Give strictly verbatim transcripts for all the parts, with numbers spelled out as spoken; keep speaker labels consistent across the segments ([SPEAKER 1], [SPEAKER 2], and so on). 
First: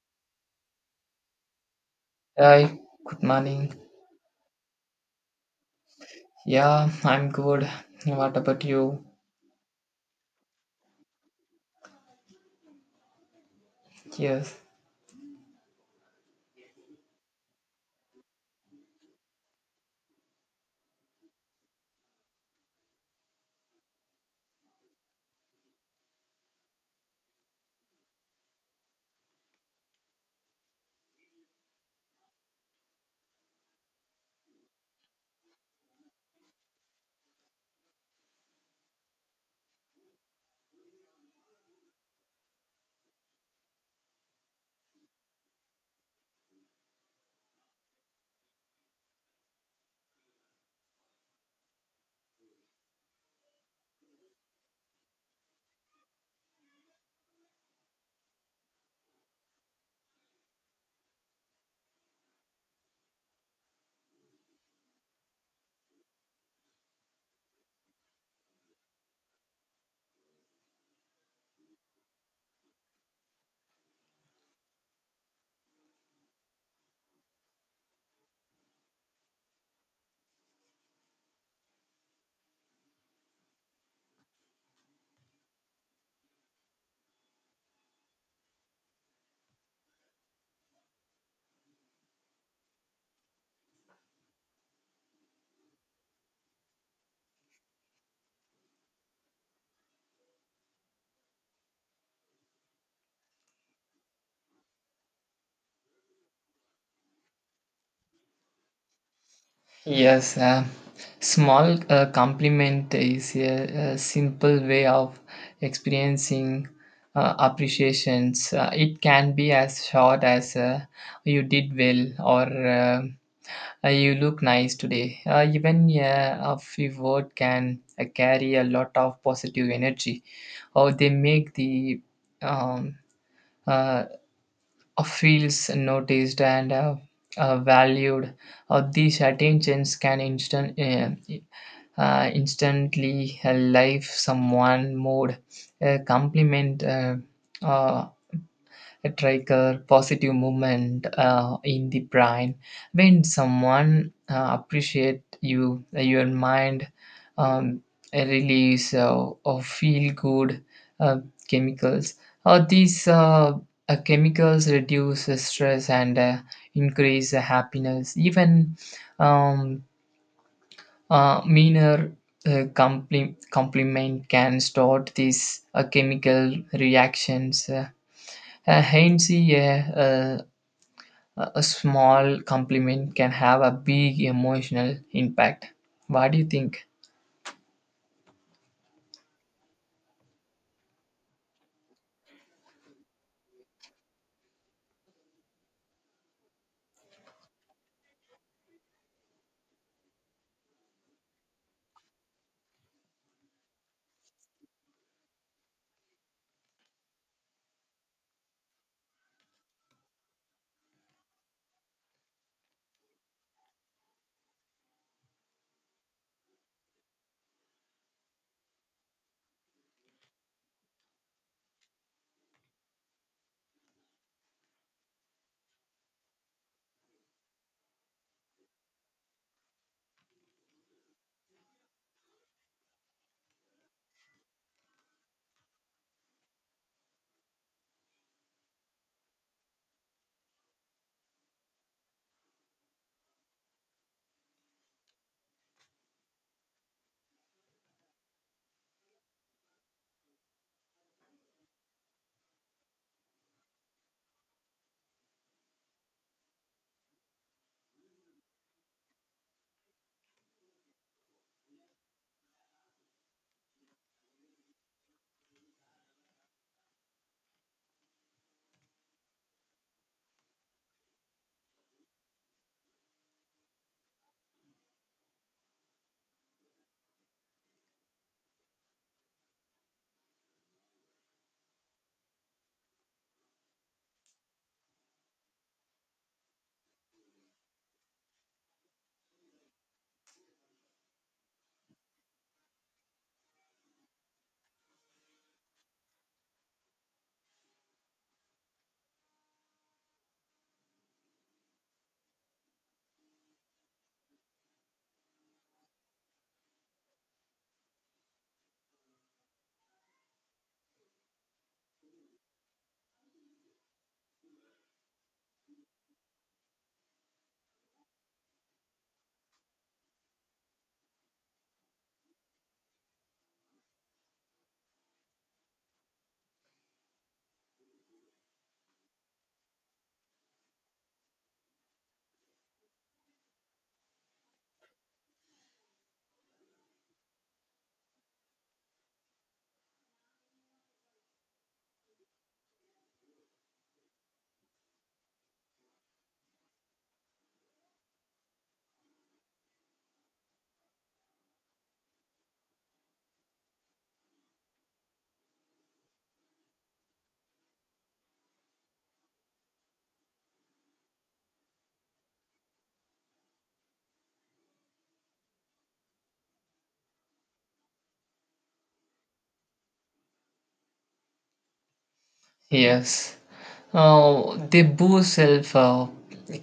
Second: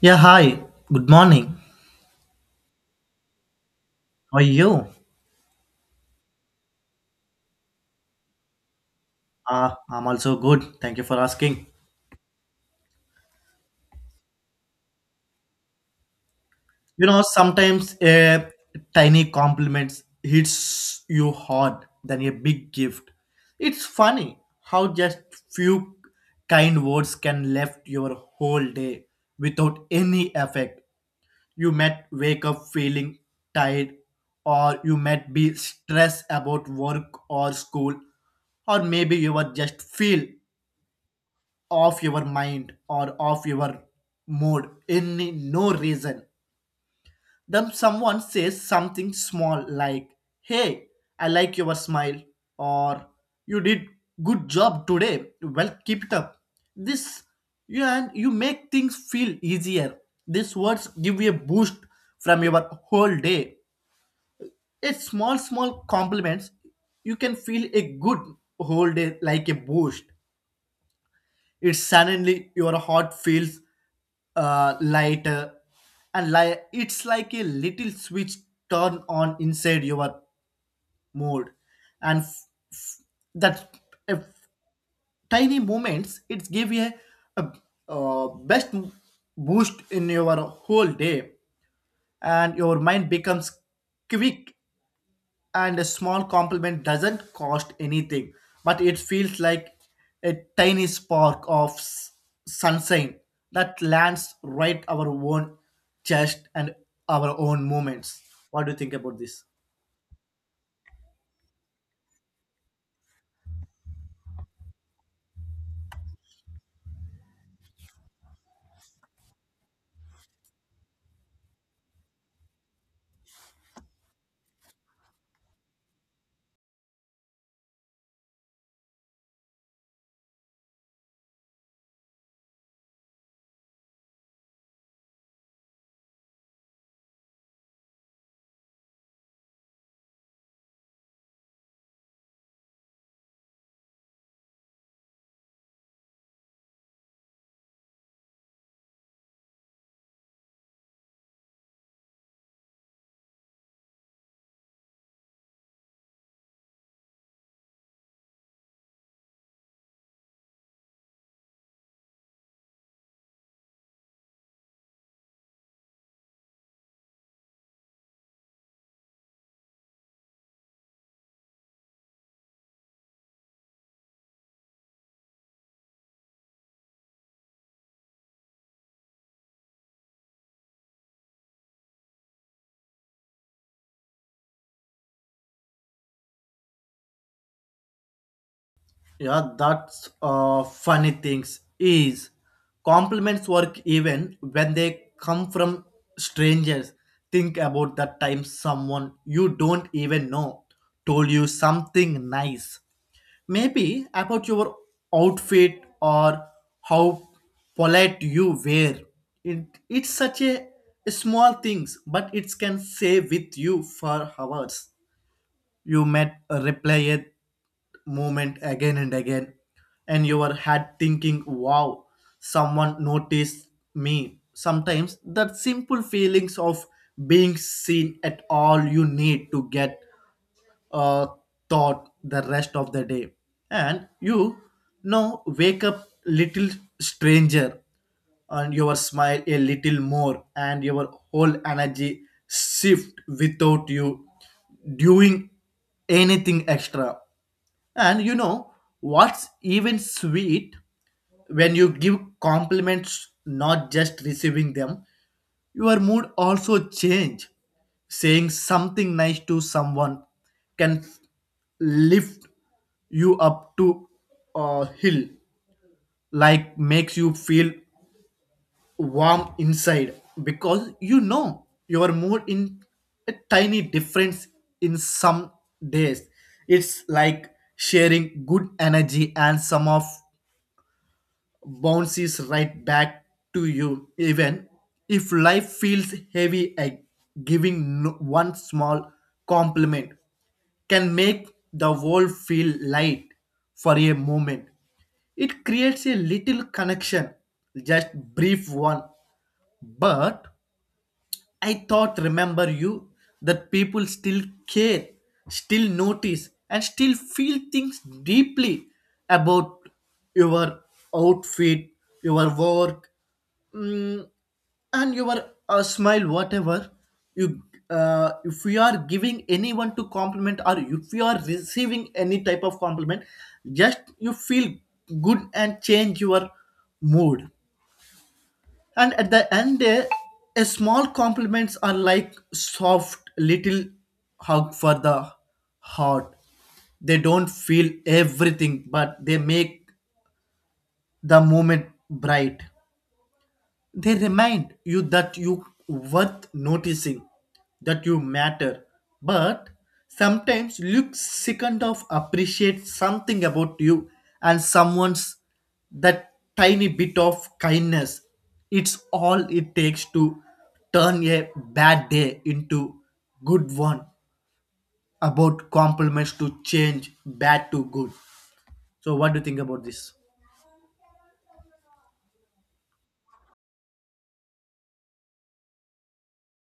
[SPEAKER 1] Yeah, hi. Good morning.
[SPEAKER 2] Hi, good morning.
[SPEAKER 1] How are you?
[SPEAKER 2] Yeah, I'm good. What about you?
[SPEAKER 1] Uh, I'm also good. Thank you for asking.
[SPEAKER 2] Yes.
[SPEAKER 1] You know, sometimes a tiny compliment hits you hard than a big gift. It's funny how just few kind words can left your whole day without any effect. You might wake up feeling tired, or you might be stressed about work or school, or maybe you were just feel off your mind or off your mood in no reason. Then someone says something small like, "Hey, I like your smile," or "You did good job today. Well, keep it up." This you and you make things feel easier. These words give you a boost from your whole day. A small, small compliments. You can feel a good whole day like a boost. It's suddenly your heart feels uh, lighter, and li- it's like a little switch turn on inside your mood and f- f- that uh, tiny moments it give you a, a best boost in your whole day, and your mind becomes quick, and a small compliment doesn't cost anything, but it feels like a tiny spark of s- sunshine that lands right our own chest and our own moments. What do you think about this?
[SPEAKER 2] Yes, uh, small uh, compliment is a, a simple way of experiencing uh, appreciations. Uh, it can be as short as uh, you did well or uh, uh, you look nice today. Uh, even uh, a few words can uh, carry a lot of positive energy, or they make the um, uh, uh, feels noticed and uh, uh, valued. Uh, these attentions can instant, uh, uh, instantly uh, life someone mood. A compliment, uh, uh, a trigger positive movement uh, in the brain. When someone uh, appreciate you, uh, your mind um, a release uh, of feel good uh, chemicals. Uh, these uh, uh, chemicals reduce the stress and uh, increase the happiness. Even um, uh, minor uh, compli- compliment can start these uh, chemical reactions. Uh, uh, hence, yeah, uh, a a small compliment can have a big emotional impact. What do you think?
[SPEAKER 1] Yeah, that's uh, funny things is compliments work even when they come from strangers. Think about that time someone you don't even know told you something nice. Maybe about your outfit or how polite you wear. It, it's such a small things, but it can stay with you for hours. You met a replayed moment again and again, and you were had thinking, wow, someone noticed me. Sometimes that simple feelings of being seen at all you need to get uh, thought the rest of the day. And you now wake up little stranger, and your smile a little more, and your whole energy shift without you doing anything extra. And you know what's even sweet when you give compliments, not just receiving them, your mood also change. Saying something nice to someone can lift you up to a hill, like makes you feel warm inside because you know your mood in a tiny difference in some days. It's like sharing good energy, and some of bounces right back to you even if life feels heavy. A giving no- one small compliment can make the world feel light for a moment. It creates a little connection, just brief one, but I thought, remember you, that people still care, still notice, and still feel things deeply about your outfit, your work, mm, and your uh, smile, whatever. You, uh, if you are giving anyone to compliment, or if you are receiving any type of compliment, just you feel good and change your mood. And at the end eh, a small compliments are like soft little hug for the heart. They don't feel everything, but they make the moment bright. They remind you that you worth noticing, that you matter. But sometimes look second of appreciate something about you and someone's that tiny bit of kindness. It's all it takes to turn a bad day into good one. About compliments to change bad to good. So what do you think about this?
[SPEAKER 2] Yes. Uh, they boost self uh,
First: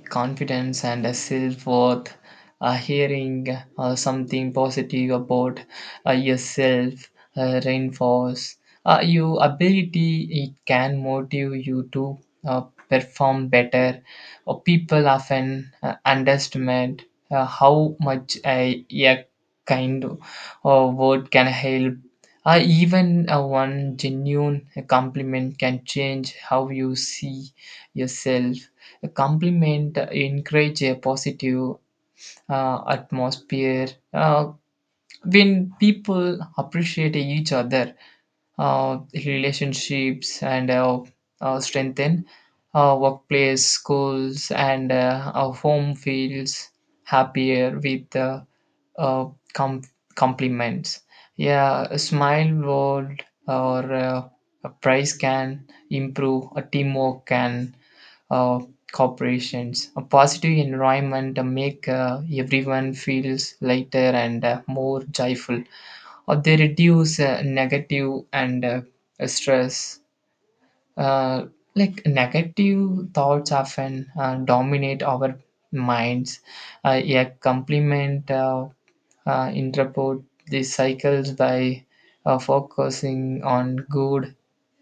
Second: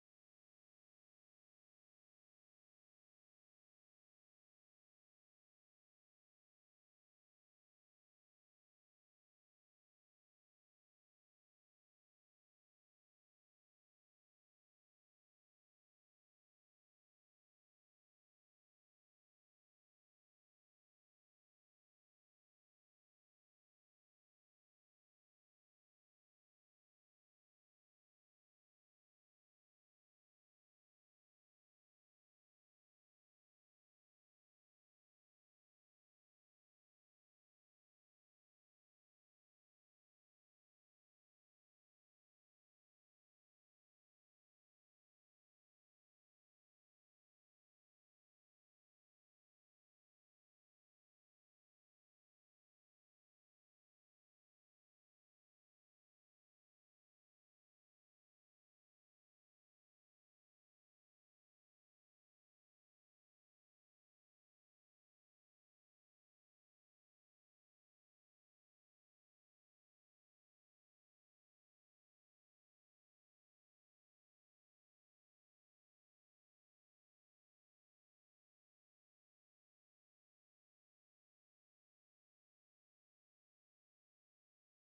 [SPEAKER 2] confidence and uh, self worth. Uh, hearing uh, something positive about uh, yourself uh, reinforce uh, your ability. It can motive you to uh, perform better. Uh, people often uh, underestimate uh, how much a, a kind uh, word can help. Uh, even uh, one genuine compliment can change how you see yourself. A compliment encourages a positive uh, atmosphere. Uh, when people appreciate each other, uh, relationships and uh, uh, strengthen, uh, workplace, schools, and uh, our home feels happier with uh, uh, com- compliments. Yeah, a smile word or uh, a price can improve, a teamwork can uh, corporations. A positive environment uh, make uh, everyone feels lighter and uh, more joyful, or they reduce uh, negative and uh, stress. Uh, like negative thoughts often uh, dominate our minds. Uh, a complement uh, uh, interpret these cycles by uh, focusing on good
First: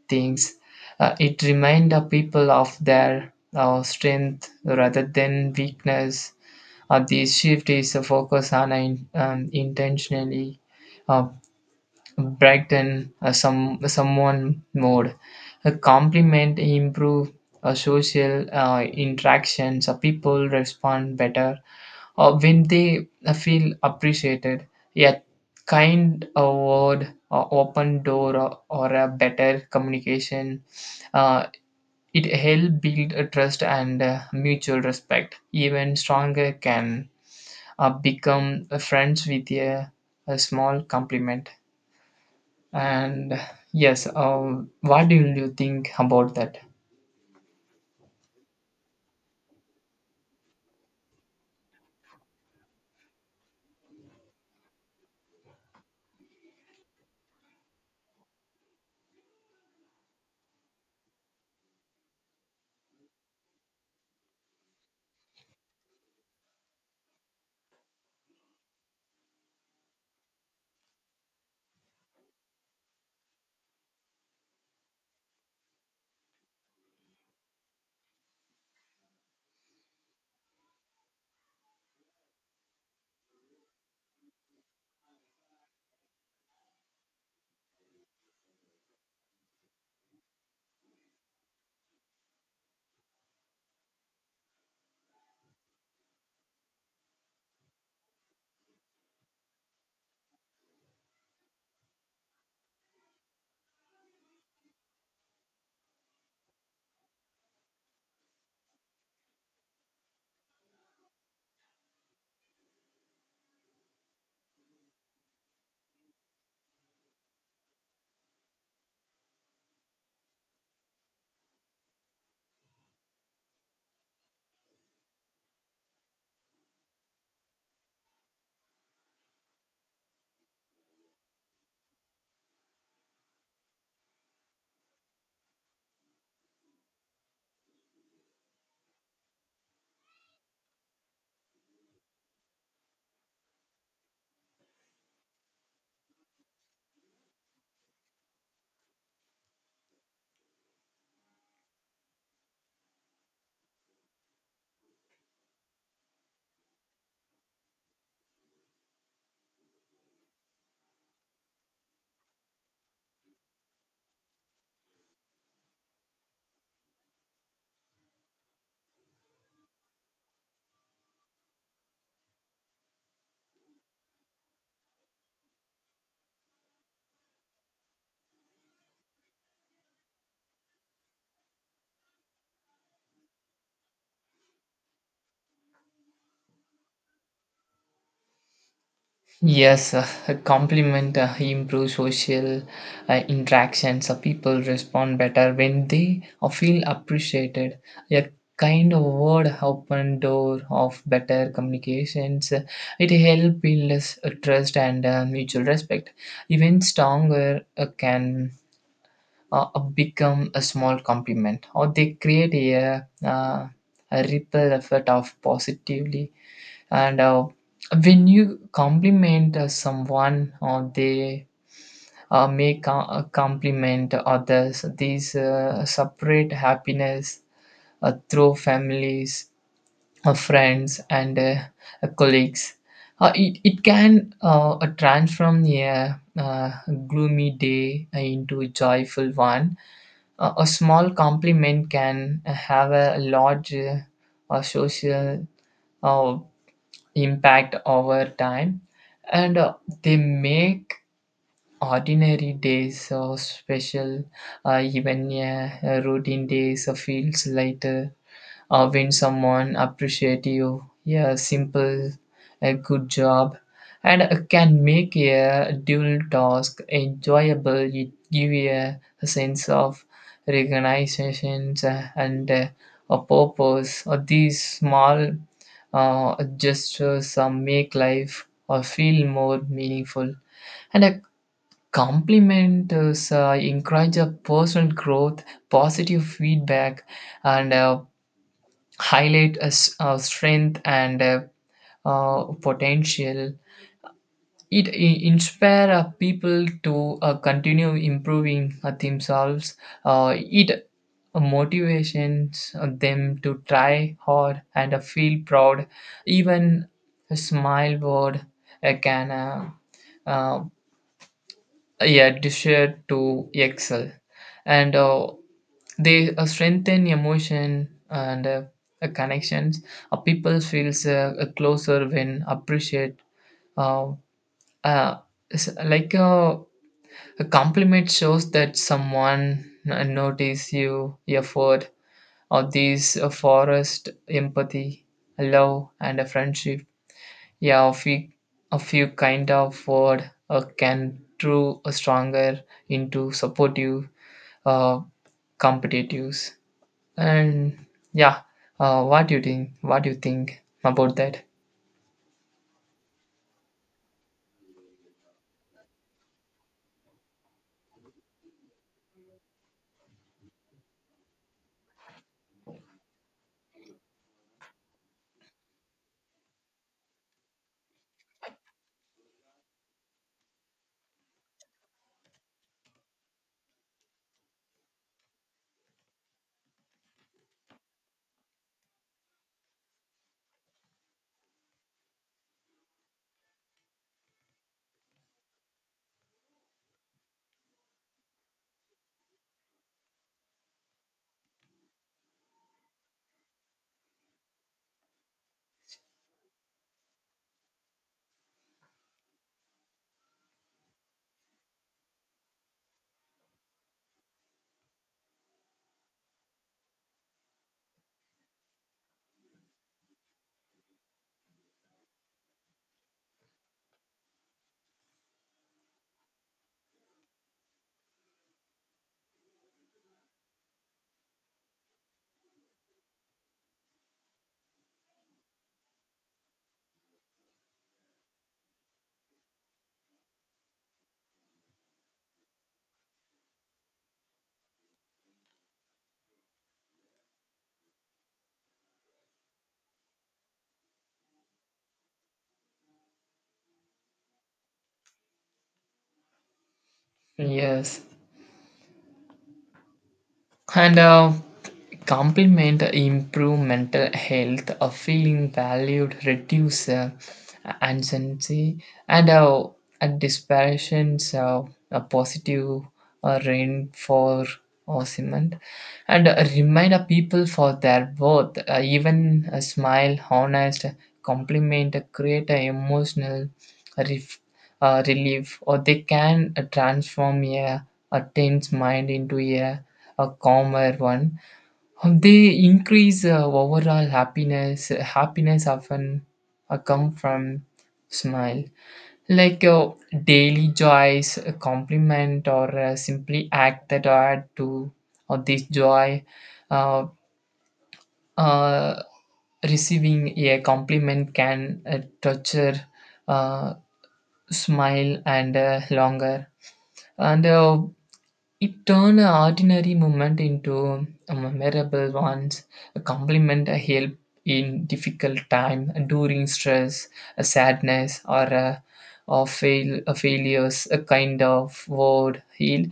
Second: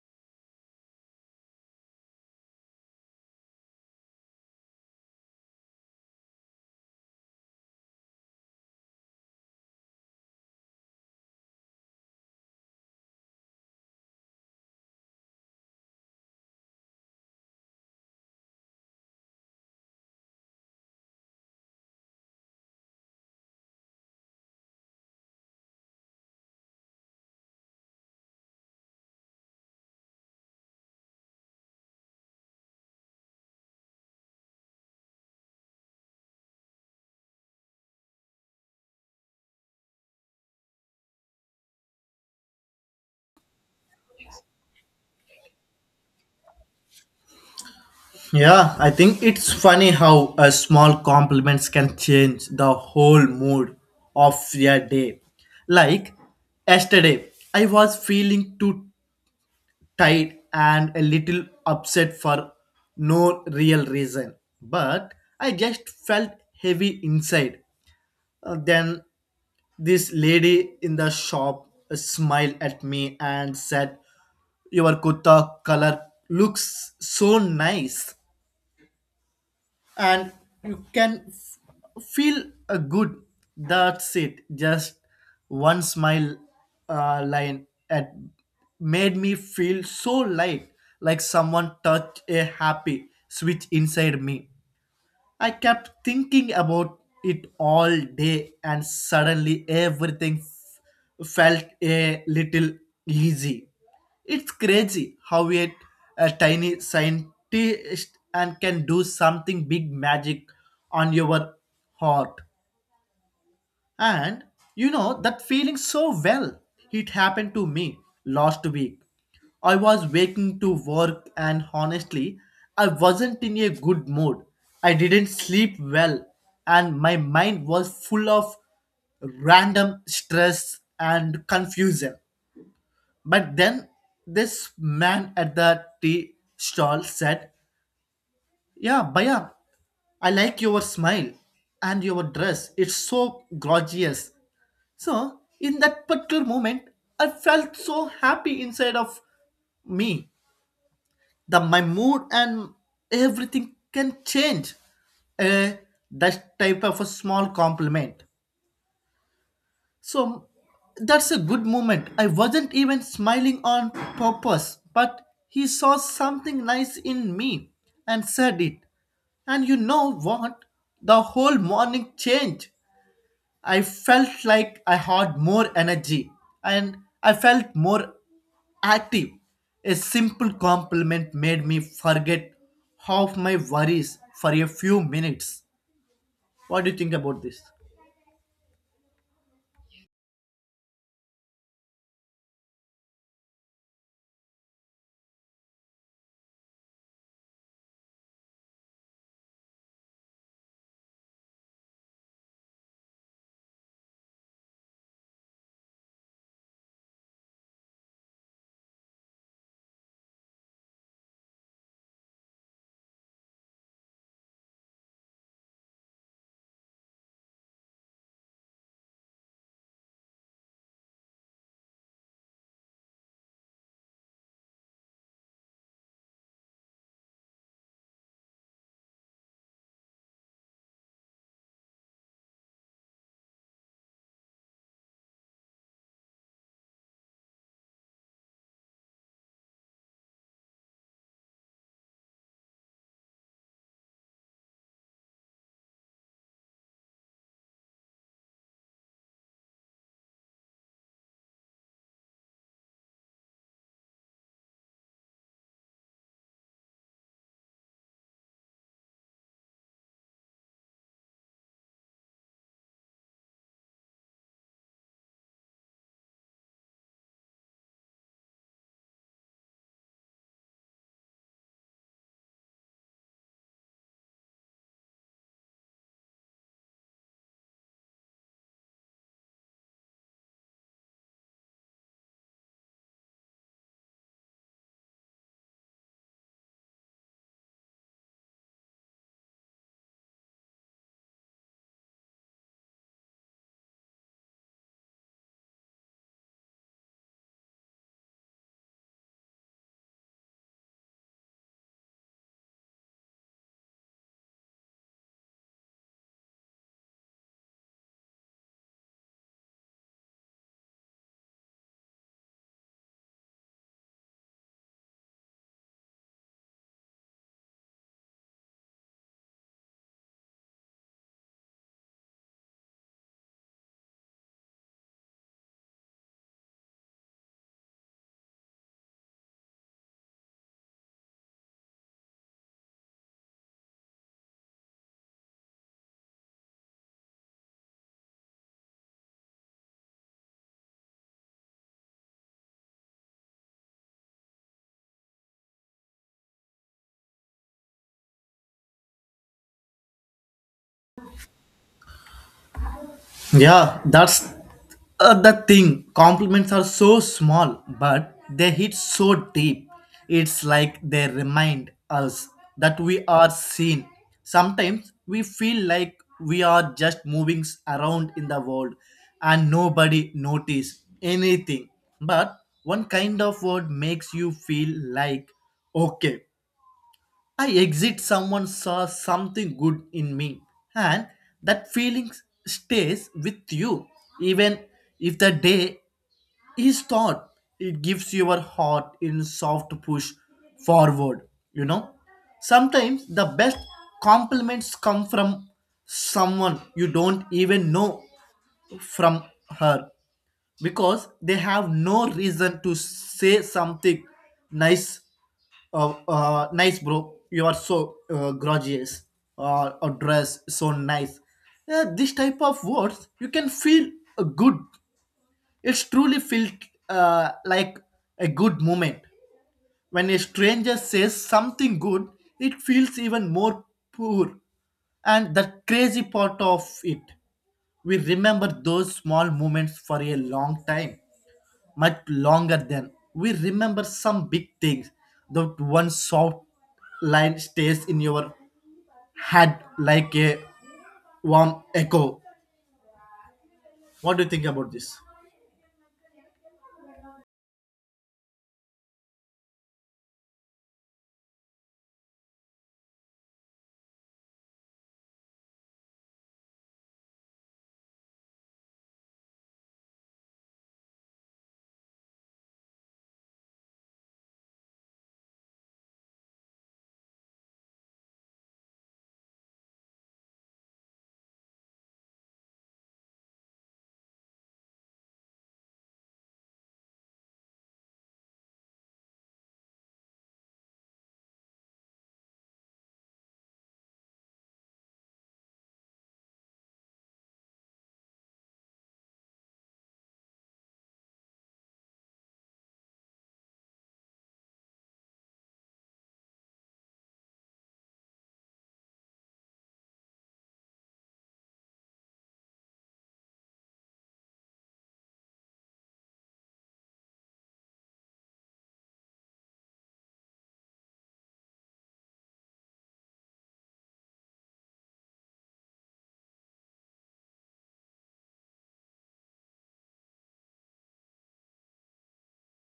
[SPEAKER 2] things. Uh, it reminds the people of their uh, strength rather than weakness. Uh, this shift is a focus on an, um, intentionally uh, brighten uh, some someone mode. A compliment improve uh, social uh, interactions. Uh, people respond better or when they uh, feel appreciated. A kind uh, word uh, open door or, or a better communication. Uh, it help build a trust and uh, mutual respect. Even stronger can uh, become uh, friends with a, a small compliment. And yes, um, what do you think about that?
[SPEAKER 1] Yeah, I think it's funny how a small compliments can change the whole mood of your day. Like yesterday, I was feeling too tired and a little upset for no real reason, but I just felt heavy inside. Uh, Then this lady in the shop smiled at me and said, "Your kurta color looks so nice." And you can f- feel a good, that's it, just one smile uh, line at made me feel so light, like someone touched a happy switch inside me. I kept thinking about it all day, and suddenly everything f- felt a little easy. It's crazy how a, a tiny scientist and can do something big magic on your heart. And you know that feeling so well. It happened to me last week. I was waking to work and honestly, I wasn't in a good mood. I didn't sleep well, and my mind was full of random stress and confusion. But then this man at the tea stall said, "Yeah, Baya, I like your smile and your dress. It's so gorgeous." So, in that particular moment, I felt so happy inside of me that my mood and everything can change. Uh, that type of a small compliment. So, that's a good moment. I wasn't even smiling on purpose, but he saw something nice in me and said it. And you know what? The whole morning changed. I felt like I had more energy, and I felt more active. A simple compliment made me forget half my worries for a few minutes. What do you think about this?
[SPEAKER 2] Yes, uh, a compliment uh, improves social uh, interactions. Uh, people respond better when they uh, feel appreciated. A kind of word open door of better communications. Uh, It helps build us, uh, trust and uh, mutual respect. Even stronger uh, can uh, uh, become a small compliment, or they create a, uh, a ripple effect of positively. And uh, when you compliment uh, someone, or they uh, may co- uh, compliment others, these uh, separate happiness uh, through families, uh, friends, and uh, uh, colleagues. Uh, it, it can uh, uh, transform a uh, gloomy day into a joyful one. A, a small compliment can have a large uh, uh, social uh, impact over time, and uh, they make ordinary days so special. Uh, even a, routine days uh, feels lighter uh, when someone appreciate you. Yeah, simple a good job and uh, can make a dual task enjoyable. It give you a, a sense of recognition uh, and uh, a purpose, or these small uh, gestures uh, make life or feel more meaningful. And a compliment is uh, encourage a personal growth, positive feedback, and uh, highlight a, s- a strength and a, uh, potential. It i- inspire uh, people to uh, continue improving uh, themselves. Uh, it motivates them to try hard and uh, feel proud. Even a smile word uh, can uh, uh, yeah, desire to excel. And uh, they uh, strengthen emotion and uh, uh, connections. Uh, people feels uh, uh, closer when appreciate. Uh, uh, s- like uh, a compliment shows that someone n- notice you effort, or these uh, forest empathy, love and a friendship. Yeah, a few, a few kind of word uh, can through a stronger into supportive uh, competitives. And yeah, uh, what do you think? What do you think about that?
[SPEAKER 1] Yeah, that's uh, the thing. Compliments are so small, but they hit so deep. It's like they remind us that we are seen. Sometimes we feel like we are just moving s- around in the world and nobody notice anything. But one kind of word makes you feel like, okay, I exit someone saw something good in me, and that feeling stays with you even if the day is short. It gives your heart in soft push forward, you know, sometimes the best compliments come from someone you don't even know, from her, because they have no reason to say something nice. Uh, uh, nice bro, you are so uh, gorgeous. Uh, or uh, dress so nice. Yeah, this type of words you can feel uh, good. It's truly felt uh, like a good moment. When a stranger says something good, it feels even more poor. And the crazy part of it, we remember those small moments for a long time, much longer than we remember some big things. That one soft line stays in your head like a warm echo. What do you think about this?
[SPEAKER 2] Yes, and uh, compliment improve mental health. Uh, feeling valued reduce uh, anxiety and uh, uh, disparitions, so a positive uh, rain for or cement, and uh, remind uh, people for their worth. Uh, even a smile honest compliment uh, create a emotional ref- uh, relief, or they can uh, transform a, a tense mind into a a calmer one. Um, They increase uh, overall happiness. Happiness often uh, come from smile, like uh, daily joys, a compliment, or uh, simply act that add to uh, this joy. Uh, uh, Receiving a compliment can uh, torture uh, smile and uh, longer and. Uh, It turned an ordinary moment into a memorable one, a compliment, a help in difficult time, during stress, a sadness, or a, or fail, a failures, a kind of word, heal.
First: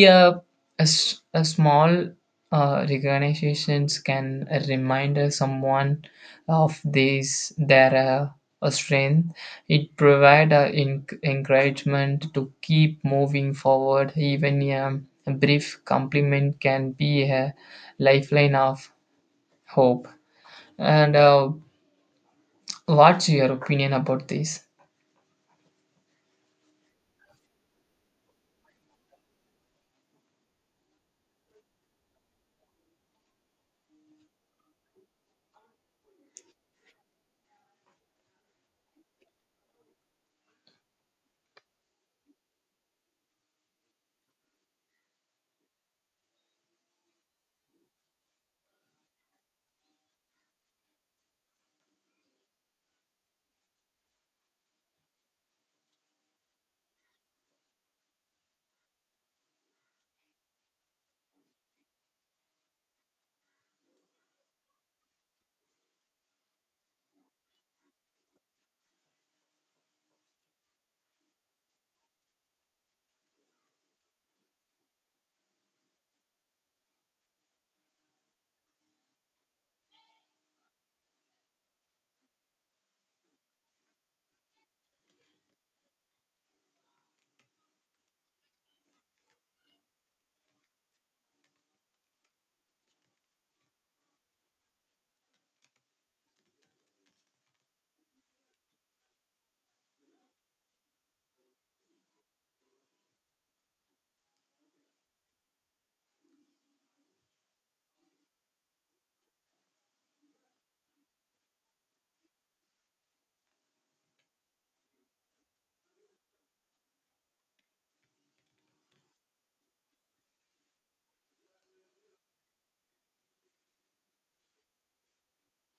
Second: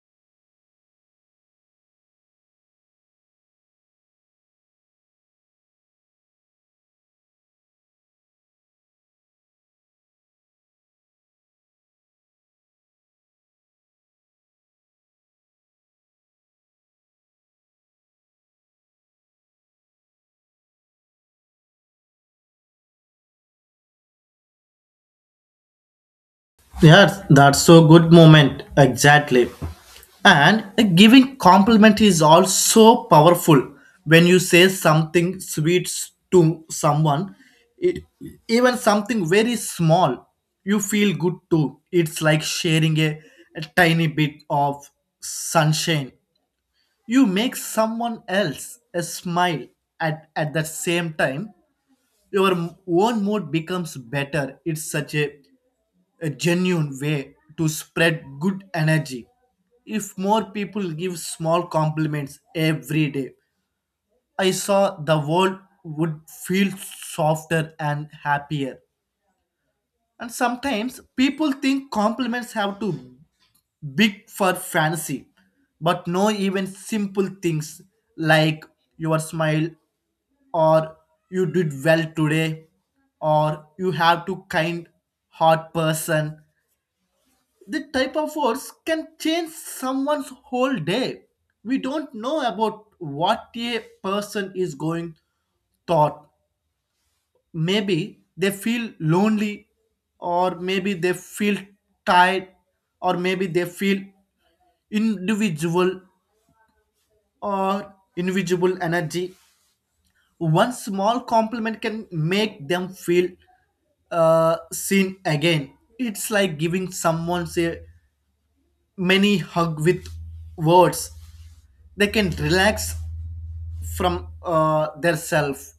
[SPEAKER 2] Yeah, a, s- a small uh, recognitions can remind someone of this, their uh, strength. It provides encouragement to keep moving forward. Even a brief compliment can be a lifeline of hope. And uh, what's your opinion about this?
[SPEAKER 1] Yes, that's so good moment. Exactly. And a giving compliment is also powerful. When you say something sweet to someone, it, even something very small, you feel good too. It's like sharing a, a tiny bit of sunshine. You make someone else a smile at, at the same time. Your m- own mood becomes better. It's such a a genuine way to spread good energy. If more people give small compliments every day, I saw the world would feel softer and happier. And sometimes people think compliments have to big for fancy, but no, even simple things like your smile or you did well today or you have to kind heart person, the type of words can change someone's whole day. We don't know about what a person is going thought. Maybe they feel lonely, or maybe they feel tired, or maybe they feel individual or individual energy. One small compliment can make them feel uh, seen again. It's like giving someone say many hug with words. They can relax from uh, their self,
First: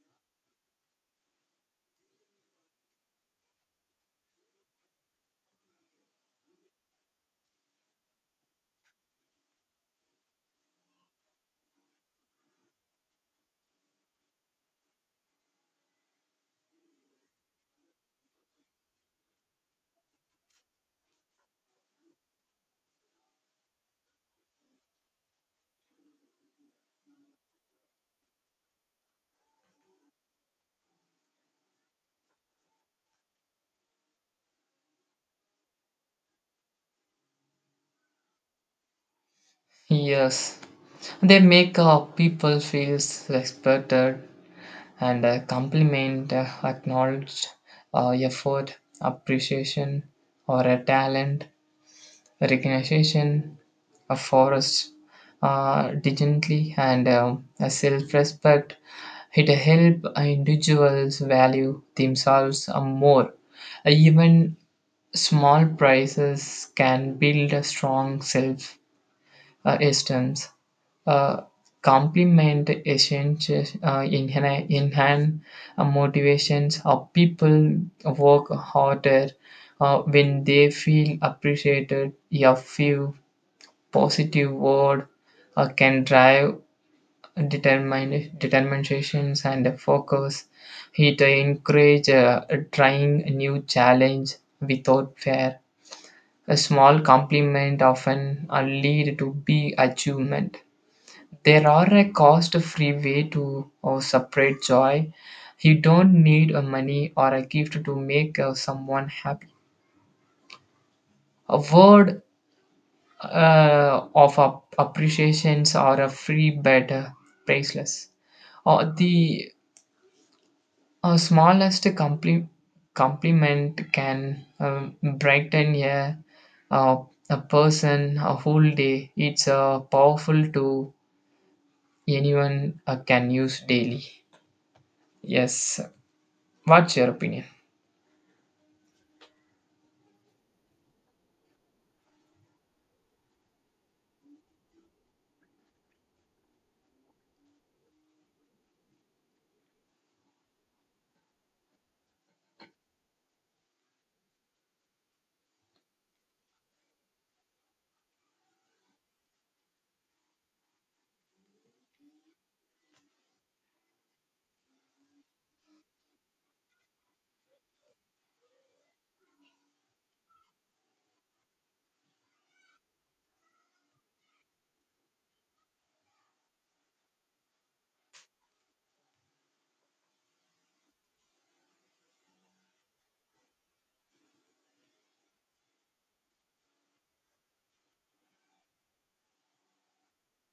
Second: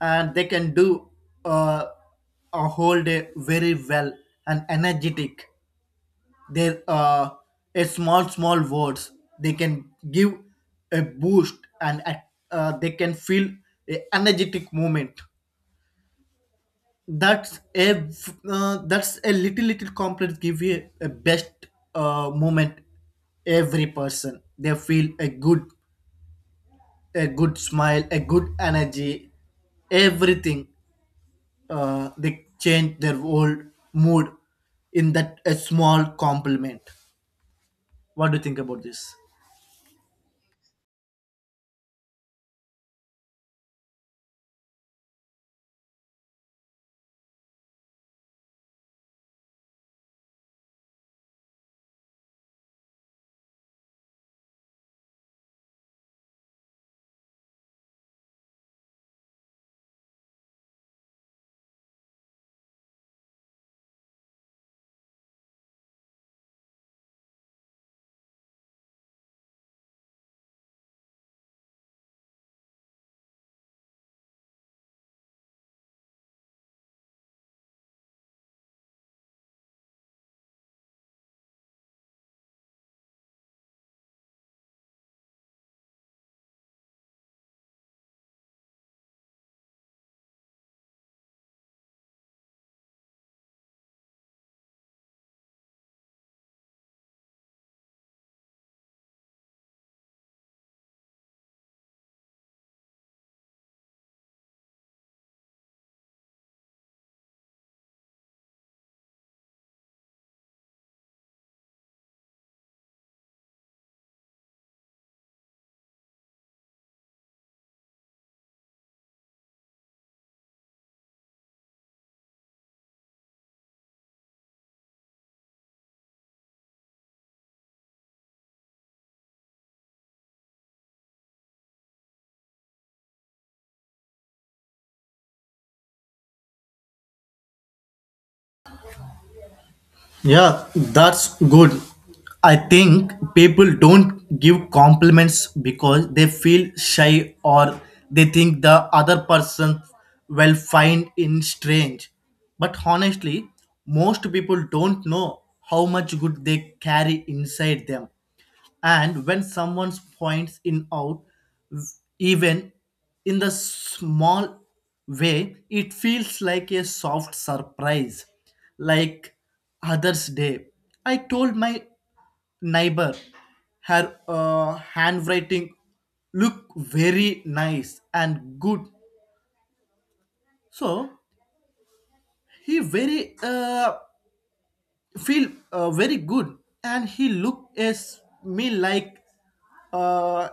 [SPEAKER 1] and they can do uh, a whole day very well and energetic. Their uh, a small small words, they can give a boost, and uh, they can feel a energetic moment. That's a uh, that's a little little complex give you a best uh, moment. Every person they feel a good, a good smile, a good energy, everything. Uh, they change their whole mood in that a small compliment. What do you think about this?
[SPEAKER 2] Yes, they make uh, people feel respected and uh, compliment, uh, acknowledged uh, effort, appreciation, or a talent. Recognition of forests uh, dignity and um, a self-respect. It help individuals value themselves uh, more. Uh, even small prices can build a strong self uh, esteem. uh, Complement essential uh, enhan- enhance uh, motivations of people work harder uh, when they feel appreciated. A few positive word uh, can drive determin- determinations and focus. It encourages uh, trying new challenge without fear. A small compliment often uh, lead to big achievement. There are a cost-free way to uh, separate joy. You don't need a money or a gift to make uh, someone happy. A word uh, of ap- appreciations or a free bed uh, priceless, or the uh, smallest compli- compliment can um, brighten a, uh, a person a whole day. It's uh, powerful to anyone uh, can use daily. Yes, what's your opinion?
[SPEAKER 1] Yeah, that's good. I think people don't give compliments because they feel shy or they think the other person will find it strange. But honestly, most people don't know how much good they carry inside them, and when someone points in out, even in the small way, it feels like a soft surprise. Like others day, I told my neighbor her uh, handwriting look very nice and good. So he very uh, feel uh, very good, and he looked at me like uh,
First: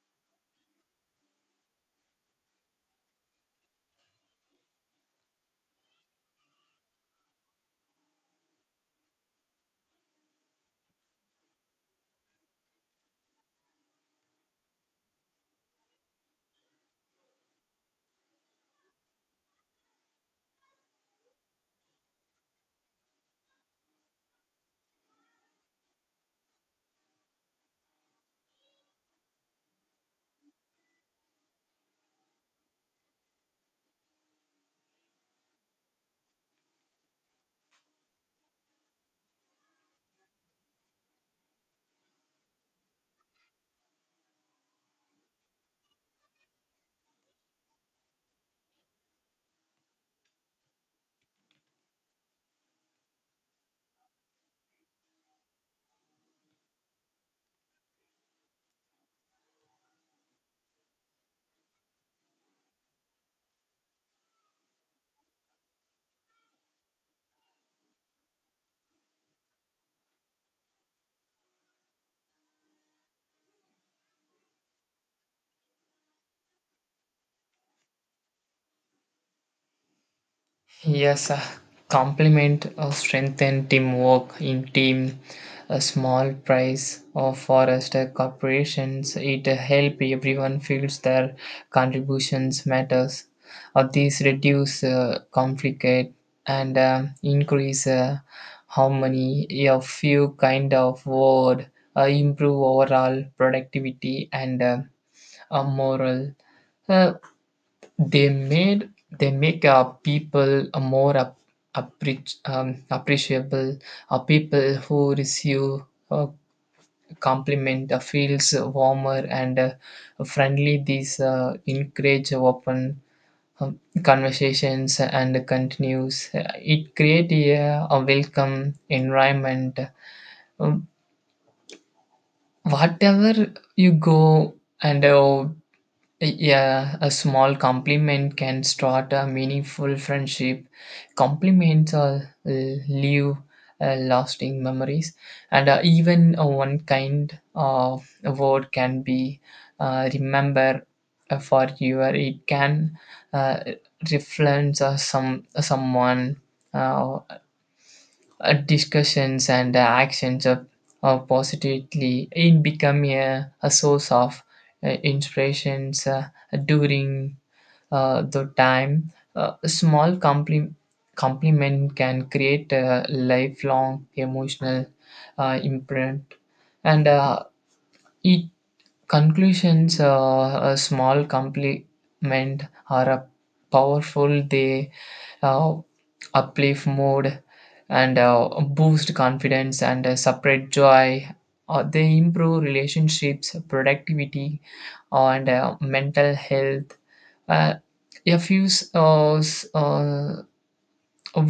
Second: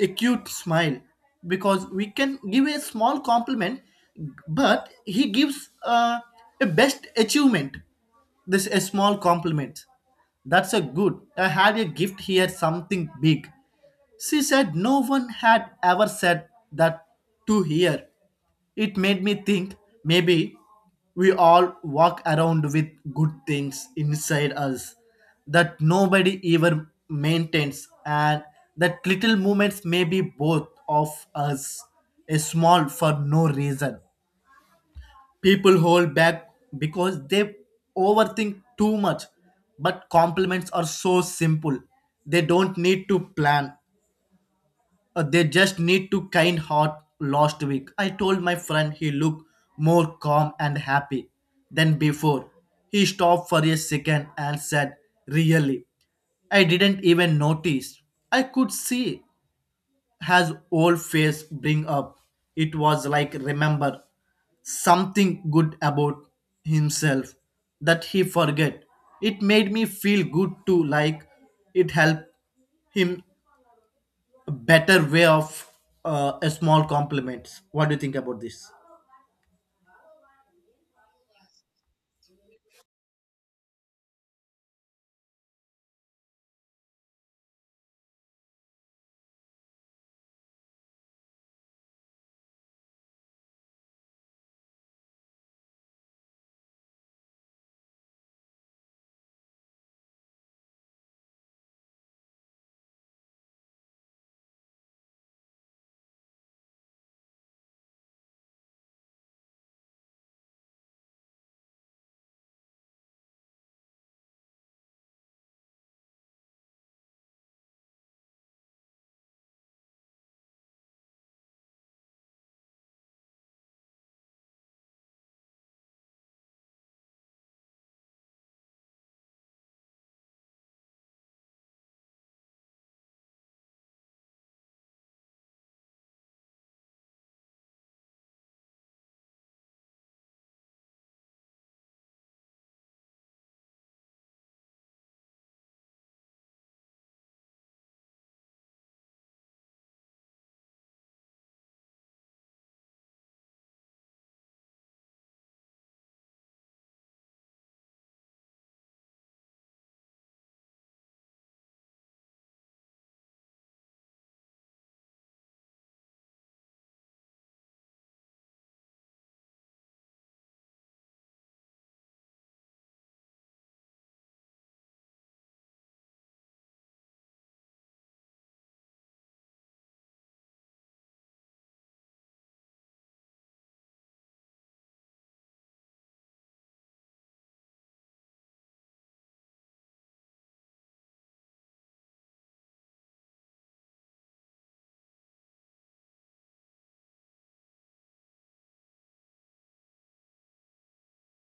[SPEAKER 1] a cute smile, because we can give a small compliment, but he gives uh, a best achievement. This a small compliment, that's a good, I had a gift here something big. She said no one had ever said that to her. It made me think maybe we all walk around with good things inside us that nobody ever maintains, and that little moments may be both of us a small for no reason. People hold back because they overthink too much, but compliments are so simple. They don't need to plan, uh, they just need to kind heart last week. I told my friend he looked more calm and happy than before. He stopped for a second and said, "Really? I didn't even notice." I could see his old face bring up. It was like remember something good about himself that he forget. It made me feel good too, like it helped him better way of uh, a small compliments. What do you think about this?
[SPEAKER 2] Yes, uh, complement or strengthen teamwork in team. A small prize or forest uh, corporations. It uh, help everyone feels their contributions matters. Or these reduce uh, conflict and um, increase uh, harmony. A few kind of word uh, improve overall productivity and uh, uh, moral. Uh, they made they make uh, people a more ap- appreci- um, appreciable. Uh, people who receive a compliment uh, feels warmer and uh, friendly. These uh, encourage open um, conversations and continues. Uh, It create a, a welcome environment. Um, Whatever you go and uh, yeah, a small compliment can start a meaningful friendship. Compliments uh, leave uh, lasting memories, and uh, even uh, one kind of word can be uh, remembered for you. It can uh, reference uh, some someone. uh, uh, Discussions and uh, actions of, of positively in become a, a source of uh, inspirations uh, during uh, the time. Uh, a small compliment compliment can create a lifelong emotional uh, imprint. And uh, it conclusions, uh, a small compliment are a powerful. They uh, uplift mood and uh, boost confidence and uh, separate joy. Uh, they improve relationships, productivity, uh, and uh, mental health. Uh, a few s- uh, s- uh,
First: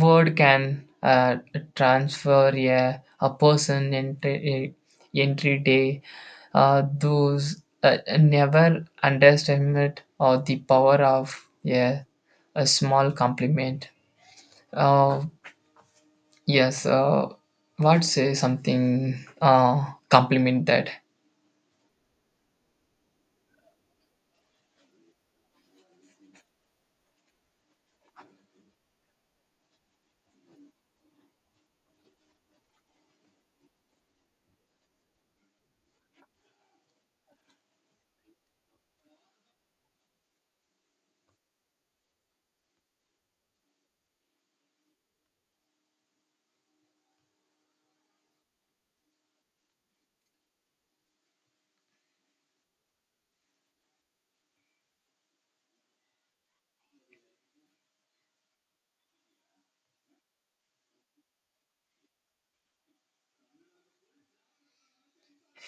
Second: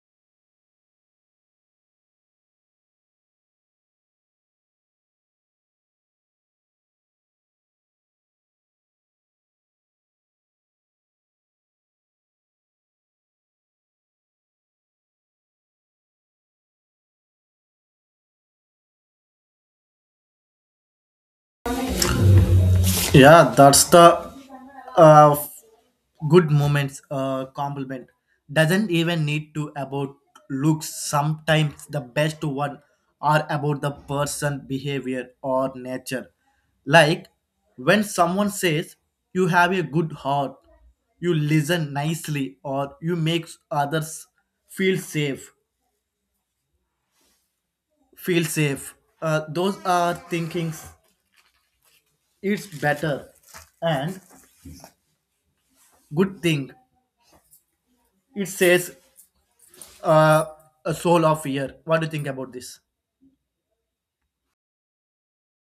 [SPEAKER 2] word can uh, transfer a, a person entry, entry day. Uh, those uh, never underestimate uh, the power of a, a small compliment. Uh, Yes, uh, what say something uh, compliment that?
[SPEAKER 1] Yeah, that's the uh, good moments uh, compliment doesn't even need to about looks. Sometimes the best one are about the person behavior or nature. Like when someone says you have a good heart, you listen nicely, or you make others feel safe feel safe uh, Those are thinkings, it's better and good thing it says uh, a soul of fear. What do you think about this?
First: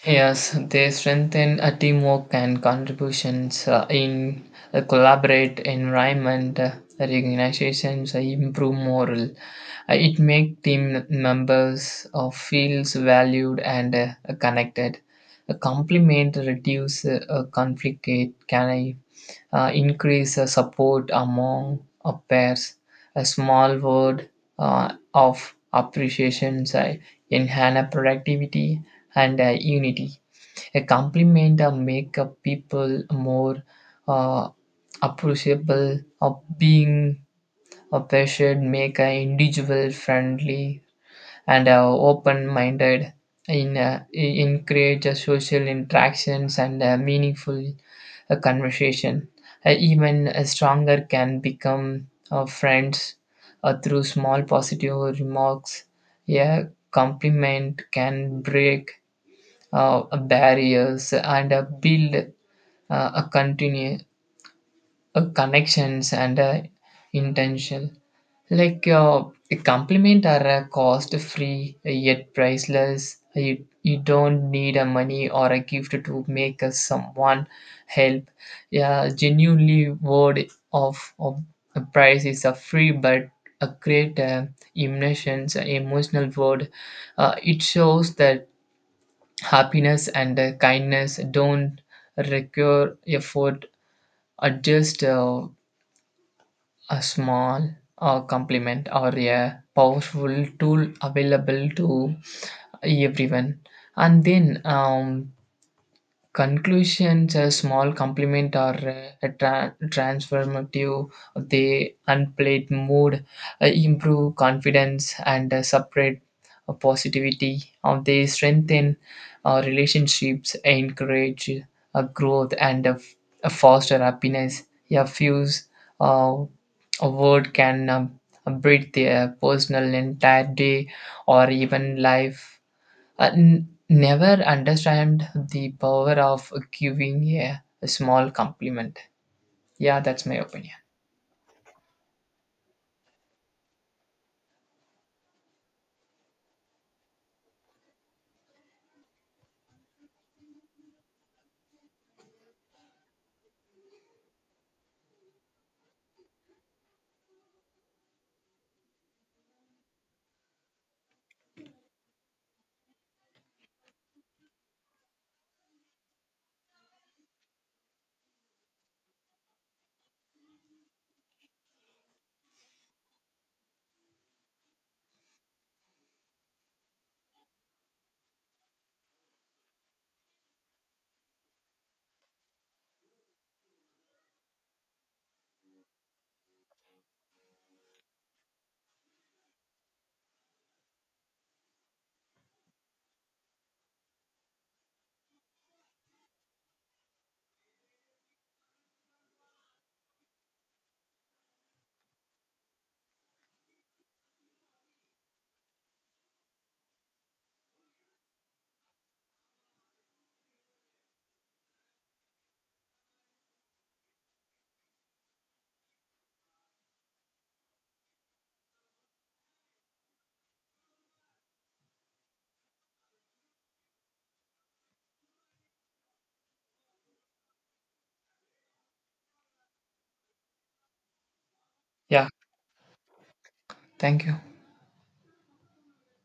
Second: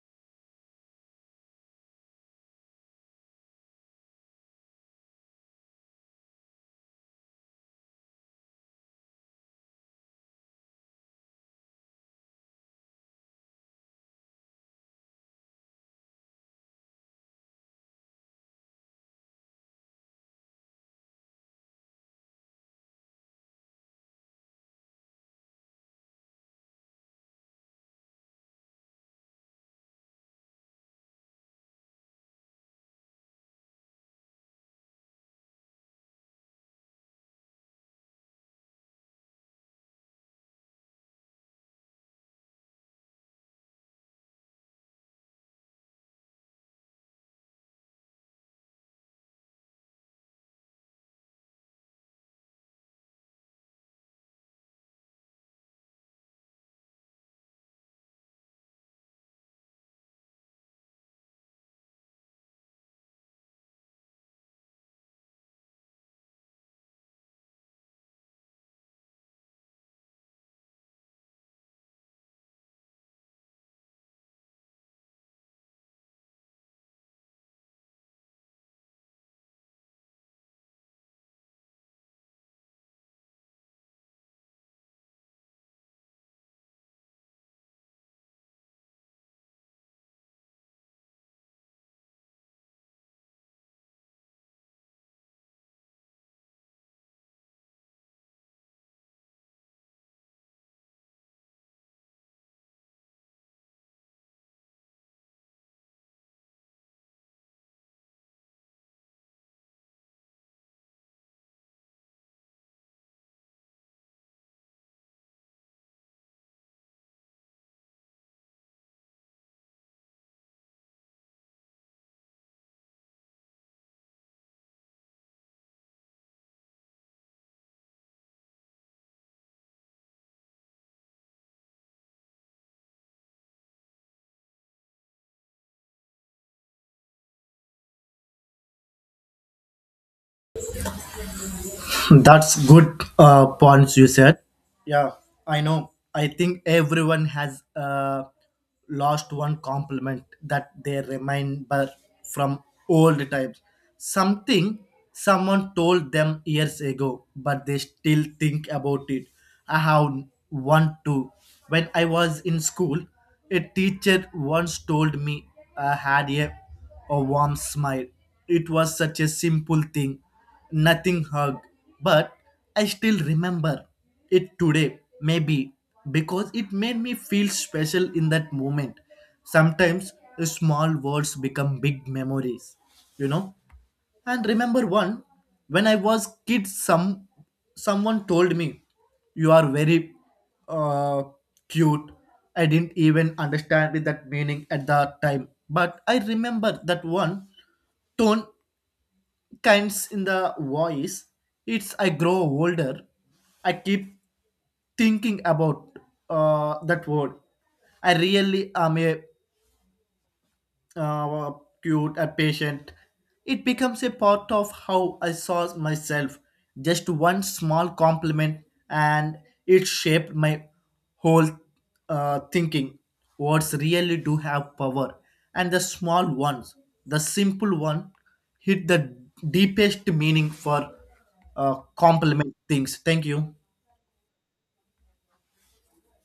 [SPEAKER 2] Yes, they strengthen a teamwork and contributions uh, in a collaborate environment. Uh, organizations uh, improve morale. Uh, it make team members uh, feels valued and uh, connected. A compliment reduce uh, uh, conflict. It can uh, increase uh, support among uh, pairs. A small word uh, of appreciation uh, enhance productivity and uh, unity. A compliment uh, make uh, people more uh, appreciable of being a patient, make an individual friendly and uh, open-minded in uh, en- encourage uh, social interactions and uh, meaningful a conversation. Uh, even a stronger can become uh, friends uh, through small positive remarks. A compliment can break uh, barriers and uh, build uh, a continue uh, connections and uh, intention. Like uh, a compliment are a cost free yet priceless. You, you don't need a money or a gift to make us someone help. Yeah, genuinely word of, of a price is a free but a great uh, emotions, uh, emotional word. Uh, it shows that happiness and uh, kindness don't require effort, are just uh, a small uh, complement or a powerful tool available to everyone. And then, um, conclusions, a small compliment or a, a tra- transformative, they unplayed mood, uh, improve confidence, and uh, separate uh, positivity. Uh, they strengthen uh, relationships, encourage uh, growth, and uh, f- uh, foster happiness. A few uh, a word can um, breathe their personal entire day or even life. I n- never understand the power of giving a a small compliment. Yeah, that's my opinion.
[SPEAKER 1] That's good uh, points you said. Yeah, I know. I think everyone has uh, lost one compliment that they remember from old times. Something someone told them years ago, but they still think about it. I have one too. When I was in school, a teacher once told me I had a, a warm smile. It was such a simple thing, nothing hug, but I still remember it today, maybe because it made me feel special in that moment. Sometimes small words become big memories, you know. And remember one, when I was kid, some someone told me, "You are very uh, cute." I didn't even understand that meaning at the time, but I remember that one tone kinds in the voice. It's I grow older. I keep thinking about uh, that word. I really am a uh, cute and patient. It becomes a part of how I saw myself. Just one small compliment, and it shaped my whole uh, thinking. Words really do have power, and the small ones, the simple one, hit the deepest meaning for uh,
[SPEAKER 2] Yeah,
[SPEAKER 1] compliment things. Thank you.
[SPEAKER 2] thank you.